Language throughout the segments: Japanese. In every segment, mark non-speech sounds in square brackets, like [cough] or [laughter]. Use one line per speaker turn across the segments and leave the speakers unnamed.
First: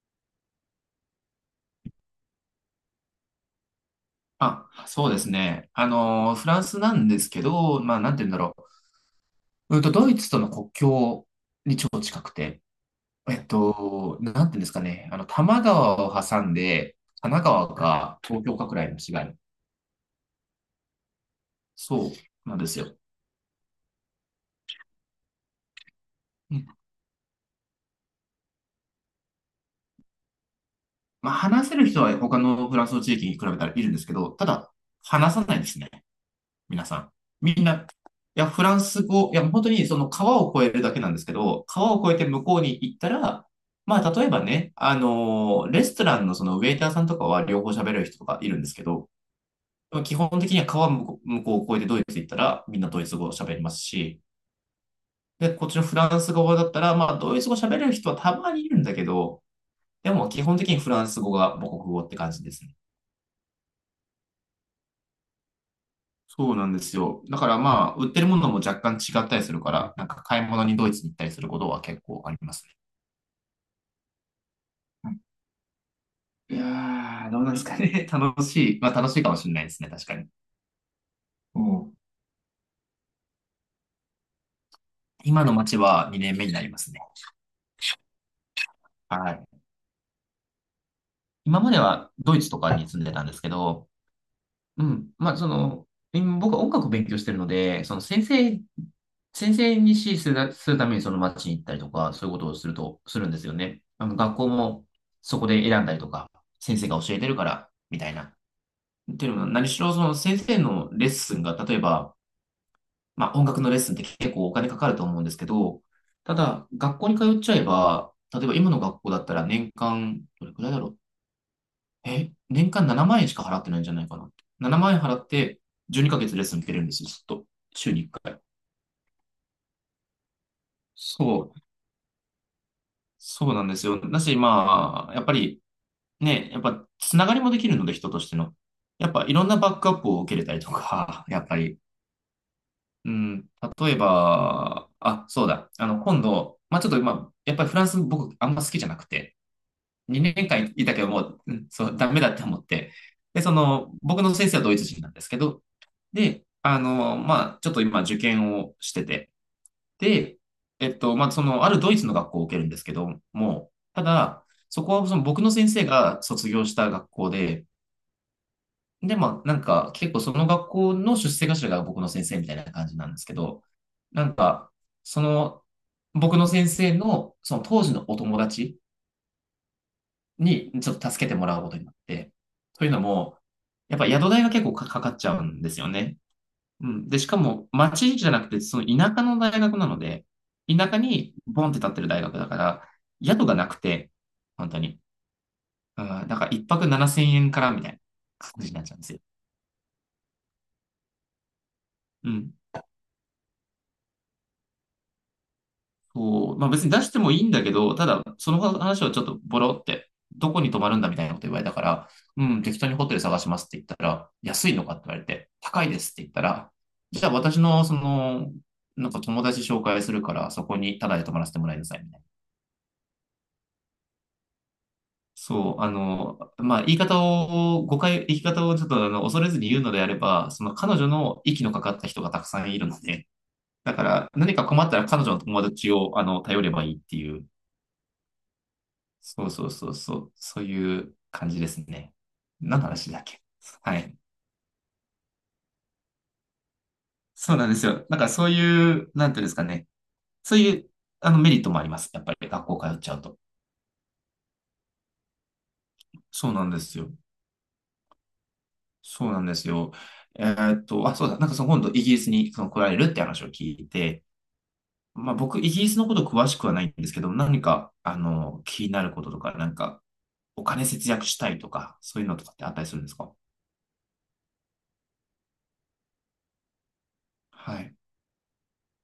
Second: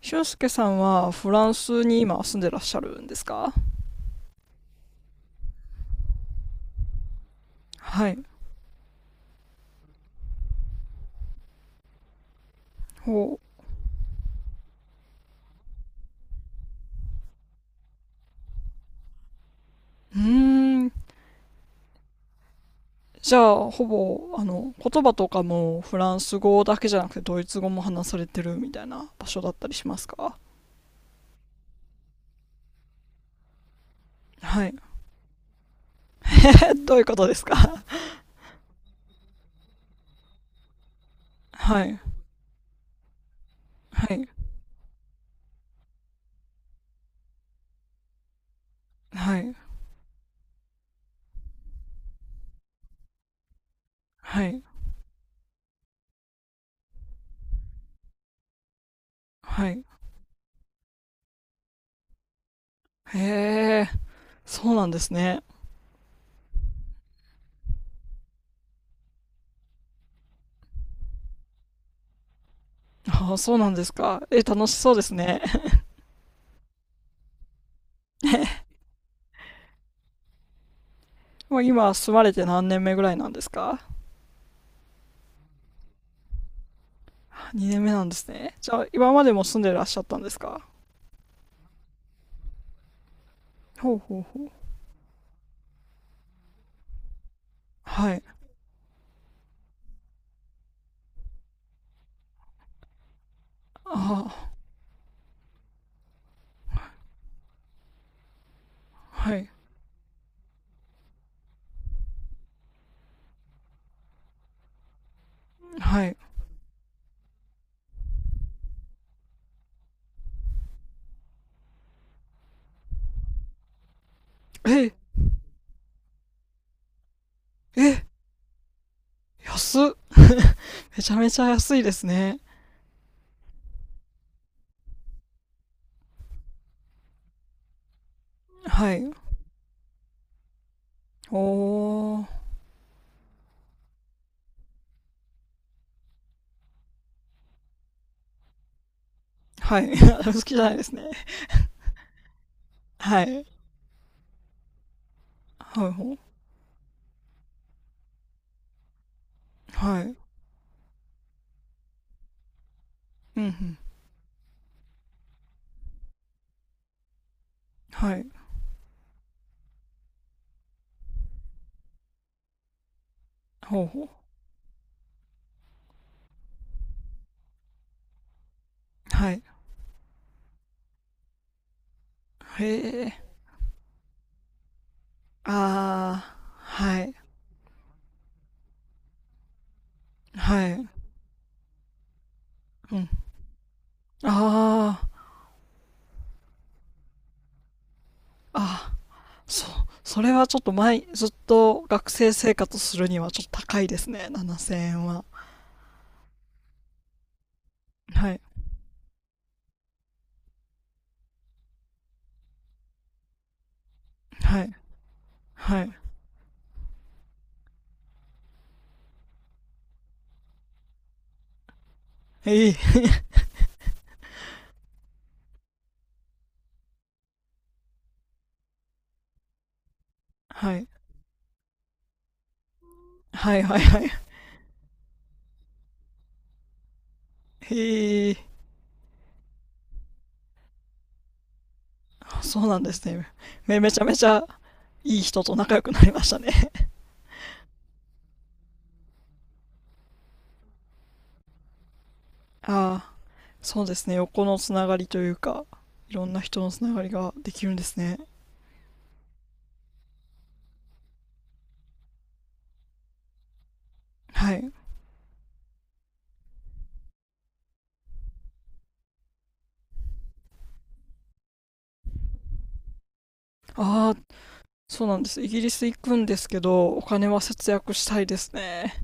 俊介さんはフランスに今住んでらっしゃるんですか？
あ、そうですね。フランスなんですけど、
は
なん
い。
て言うんだろう。うんと、ドイツとの国境に超近くて、
ほ
なんて言うんですかね。多摩川を挟んで、神奈川か東京かくらいの違い。
う。うーん。
そうなんですよ。
じゃあ、ほぼ、言葉とかもフランス
う
語
ん、
だけじゃなくてドイツ語も話されてるみたいな場所だったりしますか？
話せる人は他のフランスの地域に比べたらいるんですけど、た
は
だ、
い。
話さないですね。
[laughs]
皆
ど
さ
ういう
ん。
ことです
みんな、
か？
いや、フランス語、いや、本当にその川を越えるだけなんですけど、
はい。
川を越えて向こうに行ったら、
は
例
い。
えばね、レストランのそのウェイターさんとかは両方喋れる人とかいるんですけど、
はい。
基本的には川向こうを越えてドイツ行ったら、みんなドイツ語を喋りますし、
はい。
で、こっちのフランス語だったら、ドイツ語喋れる人はたまにいるんだけど、
はい。
でも基本的にフランス語が母国語って感じですね。
へえ、そうなんですね。
そうなんですよ。だから売ってるものも若干違ったりするから、なんか買い物にドイツに行ったりすることは結構あります
ああ、そうなんですか。え、楽しそうです
ね。
ね。
いやー、どうなんですかね。[laughs] 楽
[laughs]
しい。まあ楽しいかもしれないですね。確かに。
も
う
う今
ん、
住まれて何年目ぐらいなんですか？
今の街は2年目になりますね。
2年目なんですね。じゃあ、今ま
は
でも
い。
住んでらっしゃったんですか？
今まではドイツとかに住んでたんですけど、
ほうほうほう。
うん。今僕は音楽を勉強してるので、
はい。
先生に指示するためにその街に行ったりとか、そういうことをすると、するんですよね。
あ
学校もそこで選んだりとか、先生が教えてるから、みたいな。ってい
あ、
う
は
のも、
い。
何しろその先生のレッスンが、例えば、音楽のレッスンって結構お金かかると思うんですけど、
はい。
ただ、学校に通っちゃえば、例えば今の学校だったら年間、どれくらいだろう。え、年間7万円しか払ってないんじゃないかな。7
え、
万円払って12ヶ月レッスン受けれるんですよ、ずっと。週に
え、
1回。
安っ。めちゃめちゃ
そう、
安いですね。
そうなんですよ。だし、やっぱりね、やっぱつながりもできるので、人としての。
は
やっ
い。
ぱいろんなバックアップを受けれたりとか、[laughs] やっぱり。
おー。
うん、例えば、あ、そうだ。今度、まあちょっと、まあ、やっぱりフランス僕あんま好きじゃなくて、
はい。[laughs] 好
2
き
年
じゃな
間
いで
い
す
たけど、
ね。
もう、うん、そう、ダメだって思って。
は
で、
い。
その、僕の先生はドイツ人なんですけど、
はいほう。
で、ちょっと今受験をしてて、
はい。
で、あるドイツの学校を受けるんですけど、
うんう
もう、
ん。
ただ、そこはその僕の先生が卒業した学校で、
はい。
で、結構その学校の出世頭が僕の先生みたいな感じなんですけど、
ほうほう。
なんか、その、僕の先生の、その当時のお友達
はい。
にちょっと助けてもらうことになって。というの
へえ。
も、やっぱ宿代が結構かかっちゃうんですよね。
ああ。
う
は
ん。
い。
で、しかも町じゃなくて、その田舎の大学なので、
はい。
田舎にボンって立ってる大学だから、
うん。
宿がなくて、本当
あ
に。
あ。
うん、だから一泊7000円からみたいな感じになっち
ああ。
ゃうんですよ。
そそれはちょっと前、ずっと学
う
生生
ん。
活するにはちょっと高いですね、7000円は。
そう、まあ別に出してもいいんだけど、ただ、
はい、
その話をちょっとボロって、どこに泊まるんだみたいなこと言われたから、うん、適当にホテル探しますって言ったら、
は
安い
い、
のかって言われて、
は
高い
い。
ですって言ったら、じゃあ私の、その、なんか友達紹介するから、そこにタダで泊まらせてもらいなさいみたいな。
ええ。
そう、言い方をちょっと恐れずに言うのであれ
[laughs]
ば、その
はい、
彼女の息のかかった人がたくさんいるので、
はい、はい、
だ
は
か
い。
ら何か困ったら彼女の友達を頼ればいいっていう。
ええ、
そうそうそうそう、そういう感じですね。
そうな
何
ん
の
です
話だっ
ね。
け。
め、め
は
ちゃめ
い。
ちゃいい人と仲良くなりましたね。
そうなんですよ。なんかそういう、なんていうんですかね。そういう、あの、メリットもあります。やっぱり学校通っち
ああ、
ゃうと。
そうですね、横のつながりというか、いろんな
そう
人
な
の
んで
つな
す
がり
よ。
ができるんですね。
そうなんですよ。あ、そうだ。なんかその今度イギリスにその来られるって話を聞いて、
はい。
まあ僕、イギリスのこと詳しくはないんですけど、何か、あの、気になることとか、お金節約したいとか、そういうのとかってあったりするんですか？
ああ、そうなんです。イギリス行くんですけど、お金は節
は
約
い。
したいですね。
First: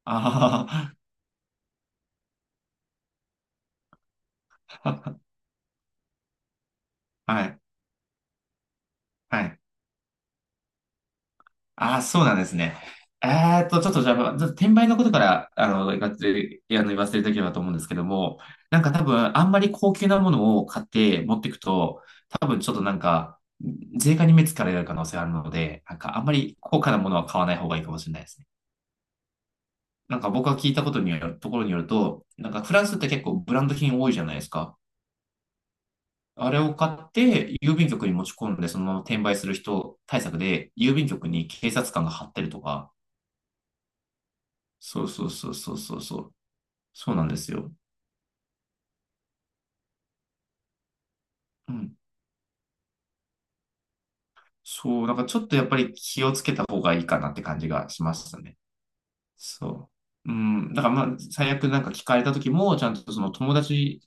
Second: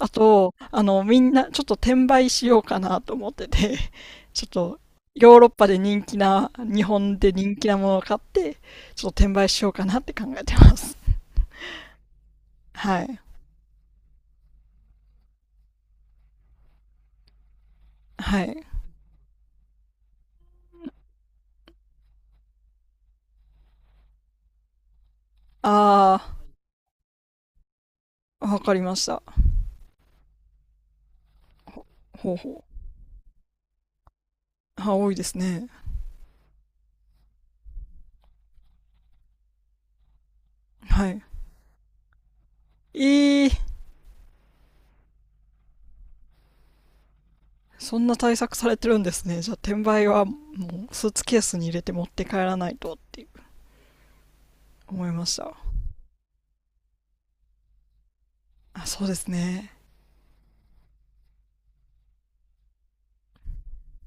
あと、
あ
みんな、ちょっと転売しようかなと思ってて、[laughs] ちょっと、
あ、
ヨーロッパで人気な、日本
[laughs]
で
は
人
い。
気なものを買って、ちょっと転
は
売
い。
しようかなって考えてます。
ああ、そうなんです
[laughs]
ね。
はい。
ちょっとじゃあ、まあちょっと転売のことから、がっつり、言わせていただければと思うんですけども、
はい。
なんか多分、あんまり高級なものを買って持っていくと、多分ちょっとなんか、税関に目つかれる可能性あるので、なんかあんま
あ
り高価なものは買わない方がいいかもしれないですね。
ー、わかりました。
なんか僕が聞いたことによる、ところによると、
ほう
なんか
ほ
フランスって結構ブランド品多いじゃないですか。
う。あ、多いですね。
あれを買って郵便局に持ち込んで、そのまま転売する人対策で、郵便
はい。
局に警察官が張ってるとか、
えー、
そうそうそうそうそうそう。そうなんですよ。
そんな対策されてるんですね。じゃあ、転売は、もう、スーツケースに入
う
れて
ん。
持って帰らないとっていう
そ
思
う、
い
なんか
ま
ら
し
ちょっ
た。
とやっぱり気をつけた方がいいかなって感じがしますね。
あ、そうですね。
そう。うん。だから最悪なんか聞かれた時も、ちゃんとその友達、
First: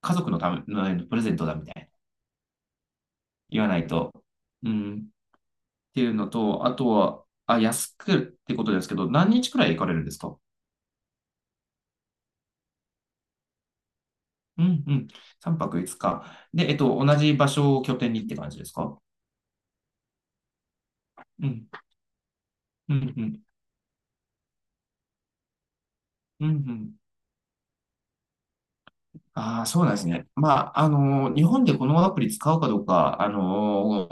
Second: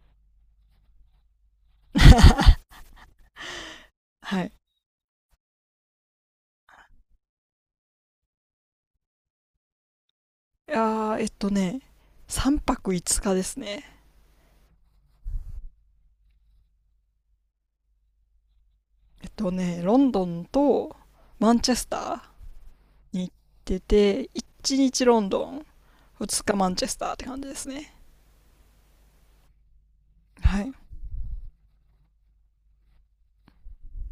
家族のためのプレゼントだみたいな
[laughs]
言わないと。
はい。
うん。っていうのと、あとは、あ、安くってことですけど、何日くらい行かれるんですか？
いやー、3泊5日ですね。
うんうん。3泊5日。で、えっと、同じ場所を拠点にって感じですか？
ロンドンと
う
マン
ん。
チェスター
うんう
に行っ
ん。
てて、1日ロンドン、2
うんう
日マンチェ
ん。
スターって感じですね。
ああ、そうなんですね。
はい。
日本でこのアプリ使うかどうか、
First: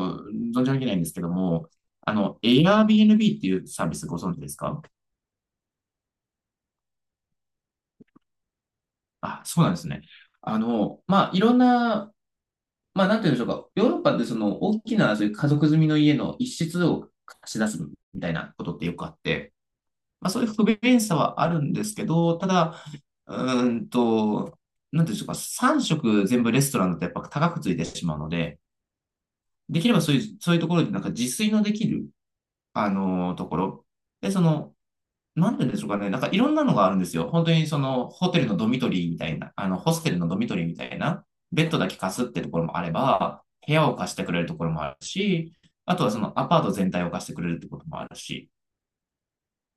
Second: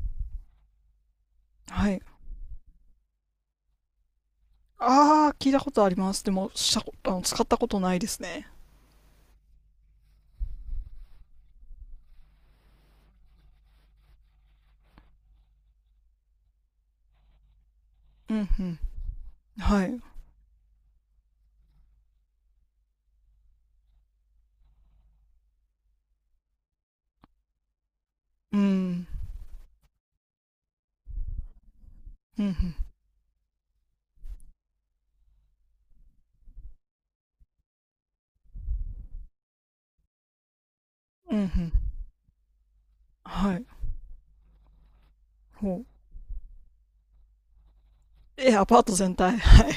存じ上げないんですけども、
はい。
Airbnb っていうサービスご存知ですか？
あー、聞いたことあります。でも、したこと、あの、使ったことないですね。
あ、そうなんですね。あの、まあ、いろんな、まあ、なんて言うんでしょうか。ヨーロッパでその大きなそういう家族住みの家の一室を貸し出すみたい
うん、
な
う
こと
ん。
ってよくあって、
はい。
まあ、そういう不便さはあるんですけど、ただ、うーんと、なんて言うんでしょうか。3食全部レストランだとやっぱ高くついてしまうの
う
で、
ん。
できればそういうところでなんか自炊のできる、
うん、うん。
ところ。で、その、なんて言うんでしょうかね。なんかいろんなのがあるんですよ。本当に、ホステルのドミトリーみたいな、
うん、う
ベッ
ん。
ドだけ貸すってところもあれば、
はい。
部屋を貸してくれるところもあるし、
ほう。
あとはそのアパート全体を貸してくれるってこともあるし、
え、アパート全体。はい。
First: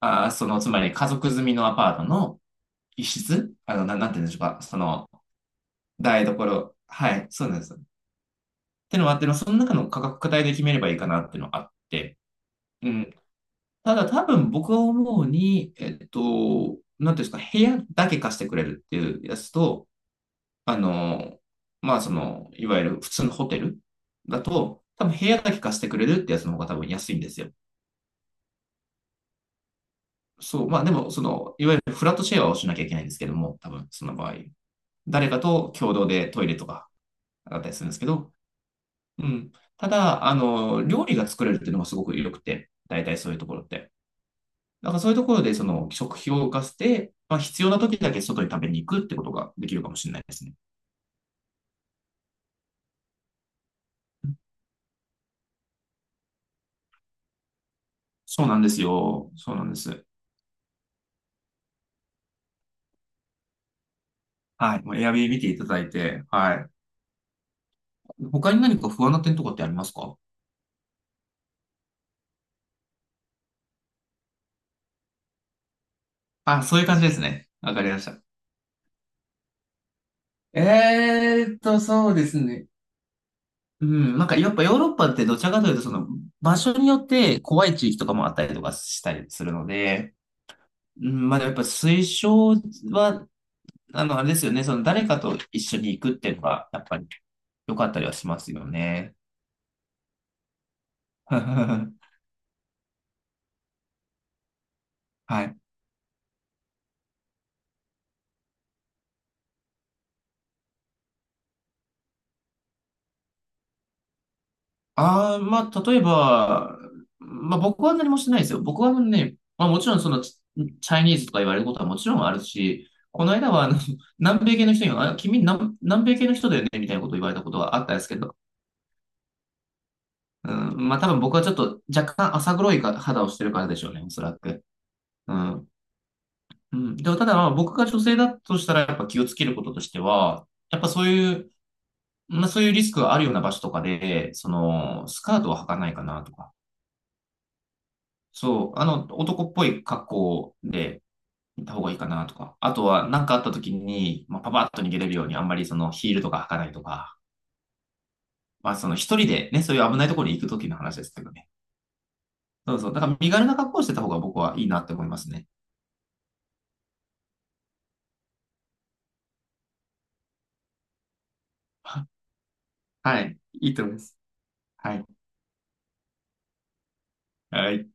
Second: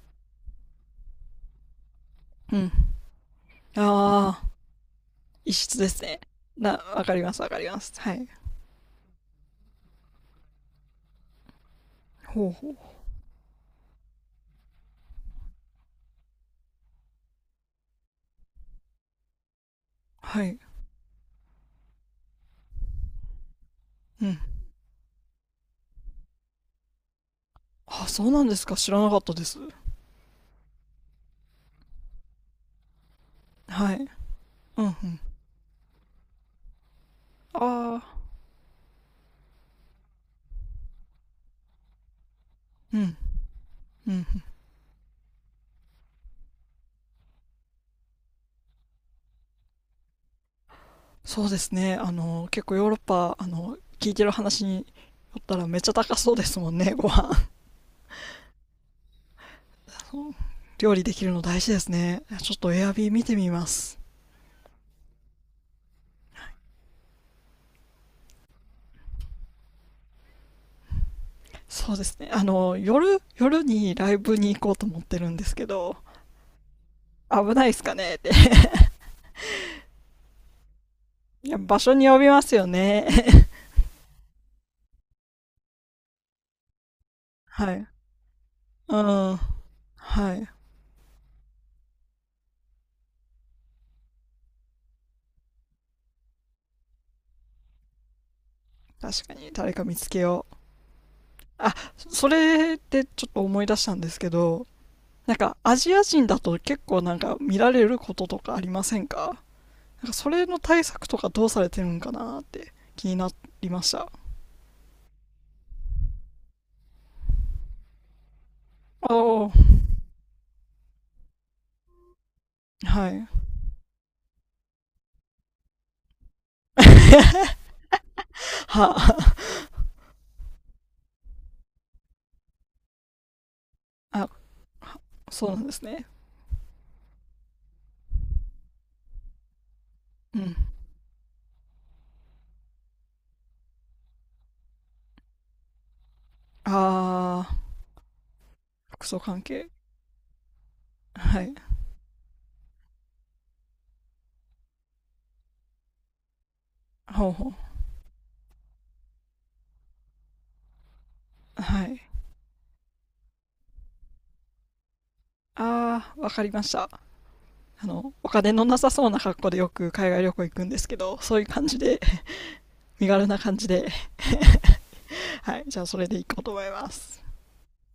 その、つまり家族住みのアパートの
うん。
一室、なんて言うんでしょ
あ
う
ー、
か。その、
一室ですね。
台所。
わか
は
り
い、
ます、
そ
わ
う
か
なんで
り
す。っ
ます。はい。
てのもあっての、その中の価格帯で決めればいいかなっていうのがあって、
ほうほう。
うん、ただ多分僕は思うに、なんていうんですか、部屋だけ貸してくれるっていうやつと、
はい。
あの、まあその、いわゆる普通のホテル
うん。
だと、多分部屋だけ貸してくれるってやつの方が多分安いんですよ。
あ、そうなんですか。知らなかったです。
そう、まあでも、その、いわゆるフラットシェアをしなきゃいけないんですけども、多分
は
そ
い。
の場合。
うんうん。
誰かと共同でトイレとかだ
あ
ったりするんですけ
あ、
ど、うん。ただ、あの、料理が作れるっていうのがすごく良くて、
うん、
大体そういうところって。
うんうん。
だからそういうところで、その食費を浮かせて、まあ、必要な時だけ外に食べに行くってことができるかもしれないですね。
そうですね。結構ヨーロッパ、聞いてる話によったらめっちゃ高そうですもんね、[laughs] ご飯。
そうなんですよ。そうなんです。
そう、料理できるの大事ですね。ちょっとエアビー見てみます。
はい。もうエアビー見ていただいて、はい。他に何か不安な点とかってありますか。
そうですね。夜にライブに行こうと思ってるんですけど、
あ、そういう感じですね。
危ないで
わ
す
かり
か
まし
ねっ
た。
て。いや、場所に
そう
呼
で
びま
す
すよ
ね。
ね。
うん、なんかやっぱヨーロッパってどちらかというとその場所によって
[laughs]
怖
は
い
い。
地域とかもあったりとか
う
したり
ん。
するので、
はい。
うん、まあやっぱ推奨はあの、あれですよね。その誰かと一緒に行くっていうのが、やっぱり良かったりはしますよね。
確かに、誰か見つけよう。
[laughs]
あ、
は
それでちょっと思い出したんですけど、なん
い。
かアジア人だと結構なんか見られることとかありませんか？なんかそれの対策とかどうされてるんかなって気になりました。
ああ、まあ、例えば、まあ、僕は何もしてないですよ。僕は
お
ね、
お、
まあ、もちろんその、チャイニーズとか言われることはもちろんあるし、
は
こ
い。
の間は、あの、[laughs] 南米系の人に、あ、君南米系の人だよねみたいなことを言われたこ
[laughs]
とはあったんですけど、
は、
うん、まあ、多分僕はちょっと若干浅黒いか肌をしてるからでしょうね、おそ
あ、
らく。う
そうなん
ん
ですね。
うん。でも、ただ、まあ僕が女性だとしたら、やっぱ気をつけることとして
う
は、
ん。
やっぱそういう、まあそういうリスクがあるような場所とかで、その、スカートは履かないかなとか、
ああ、
そう、あの、
服装関
男っぽ
係。
い格好で
はい。
行った方がいいかなとか、あとは何かあった時に、まあ、パパッと逃げれるように、あんまりそのヒールとか履かないとか、
ほうほ
まあその一人でね、そういう危ないところに行く時の話ですけどね。
う。はい。
そうそう。だから身軽な格好をしてた方が僕はいいなって思いますね。
ああ、わかりました。お金のなさそうな格好でよく海外旅行行くんですけど、そういう感じで、
[laughs]
身
は
軽な
い。
感じ
いいと
で。
思います。はい。
[laughs] はい、じゃあそれでいこうと思います。
はい。